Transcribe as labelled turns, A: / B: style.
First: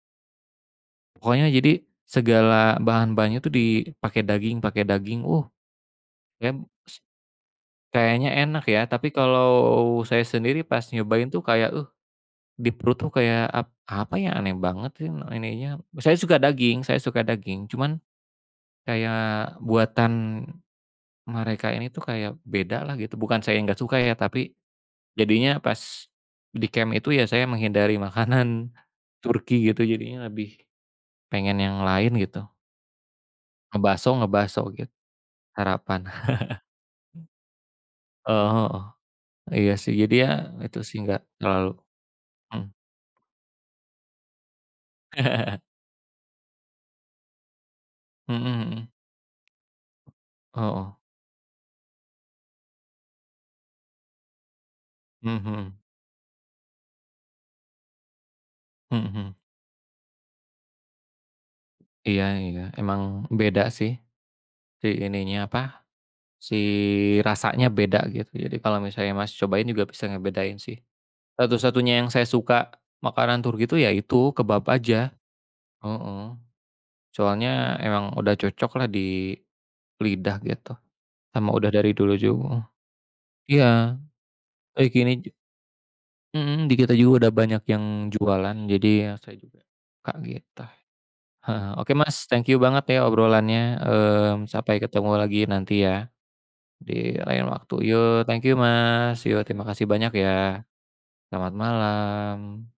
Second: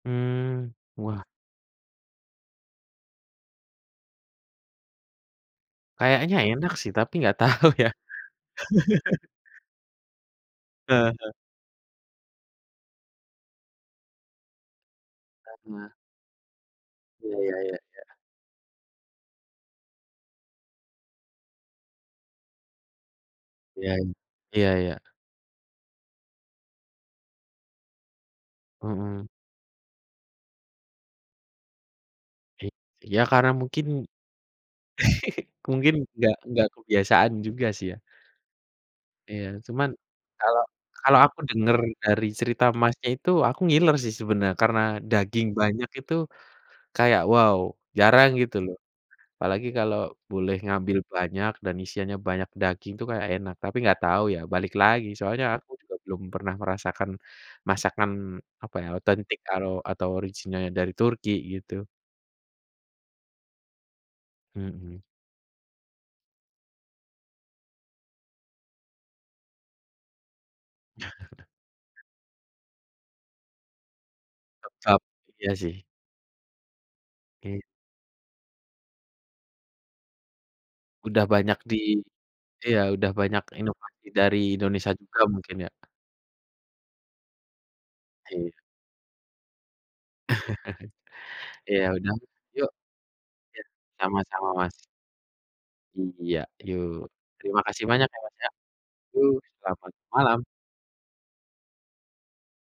A: Mmm. Wah.
B: Pokoknya jadi, segala bahan-bahannya itu dipakai daging pakai daging uh,
A: Kayaknya
B: kan.
A: enak sih tapi enggak tahu ya.
B: Kayaknya enak ya, tapi kalau saya sendiri pas
A: Heeh heeh.
B: nyobain tuh kayak uh, di perut kayak ap apa ya aneh banget sih ininya.
A: Karena.
B: Saya suka daging saya suka
A: Iya iya
B: daging
A: iya
B: cuman
A: iya.
B: kayak buatan mereka ini tuh kayak bedalah gitu, bukan saya enggak
A: Iya.
B: suka ya tapi
A: Iya iya.
B: jadinya pas di camp itu ya saya menghindari makanan
A: Mhm.
B: Turki gitu jadinya lebih pengen yang lain gitu.
A: Iy iya karena mungkin
B: Ngebaso ngebaso gitu.
A: mungkin
B: Harapan.
A: enggak enggak kebiasaan juga sih ya.
B: Oh,
A: Iya.
B: heeh. Iya
A: Cuman
B: sih jadinya,
A: kalau
B: itu sih
A: kalau
B: enggak
A: aku denger
B: terlalu.
A: dari cerita,
B: Mhm.
A: Masnya, itu aku ngiler sih sebenar karena daging banyak itu kayak, wow jarang
B: Mhm
A: gitu loh.
B: mhm.
A: Apalagi kalau boleh
B: Heeh.
A: ngambil banyak dan isiannya banyak daging tuh kayak enak, tapi enggak tahu ya balik lagi
B: Mhm
A: soalnya aku
B: mhm.
A: juga belum pernah merasakan masakan apa ya
B: Mhm mhm.
A: otentik karo atau originalnya dari Turki gitu.
B: Iya iya. Emang beda sih, si
A: Mhm.
B: ininya apa, si rasanya beda gitu. Jadi kalau misalnya, Mas, cobain juga bisa ngebedain sih. Satu-satunya yang saya suka makanan Turki itu ya itu kebab
A: Kebab,
B: aja
A: iya sih.
B: heeh.
A: Iya.
B: Soalnya emang udah cocok lah di lidah gitu,
A: Udah
B: sama
A: banyak
B: udah
A: di
B: dari dulu ju heeh.
A: iya udah banyak
B: Iya
A: inovasi dari
B: eee,
A: Indonesia
B: gini
A: juga
B: j
A: mungkin ya.
B: mhm di kita juga udah banyak yang
A: Iya.
B: jualan jadi ya saya juga kaget tuh. Heeh,
A: Ya
B: oke
A: udah.
B: Mas thank you
A: Yuk, ya,
B: banget ya obrolannya,
A: sama-sama,
B: mmm,
A: Mas.
B: sampai ketemu lagi nanti ya.
A: Iya, yuk.
B: Di lain
A: Terima
B: waktu.
A: kasih banyak ya,
B: Yu,
A: Mas,
B: thank
A: ya.
B: you, Mas.
A: Yo,
B: Yuk terima kasih
A: selamat
B: banyak
A: malam.
B: ya. Selamat malam.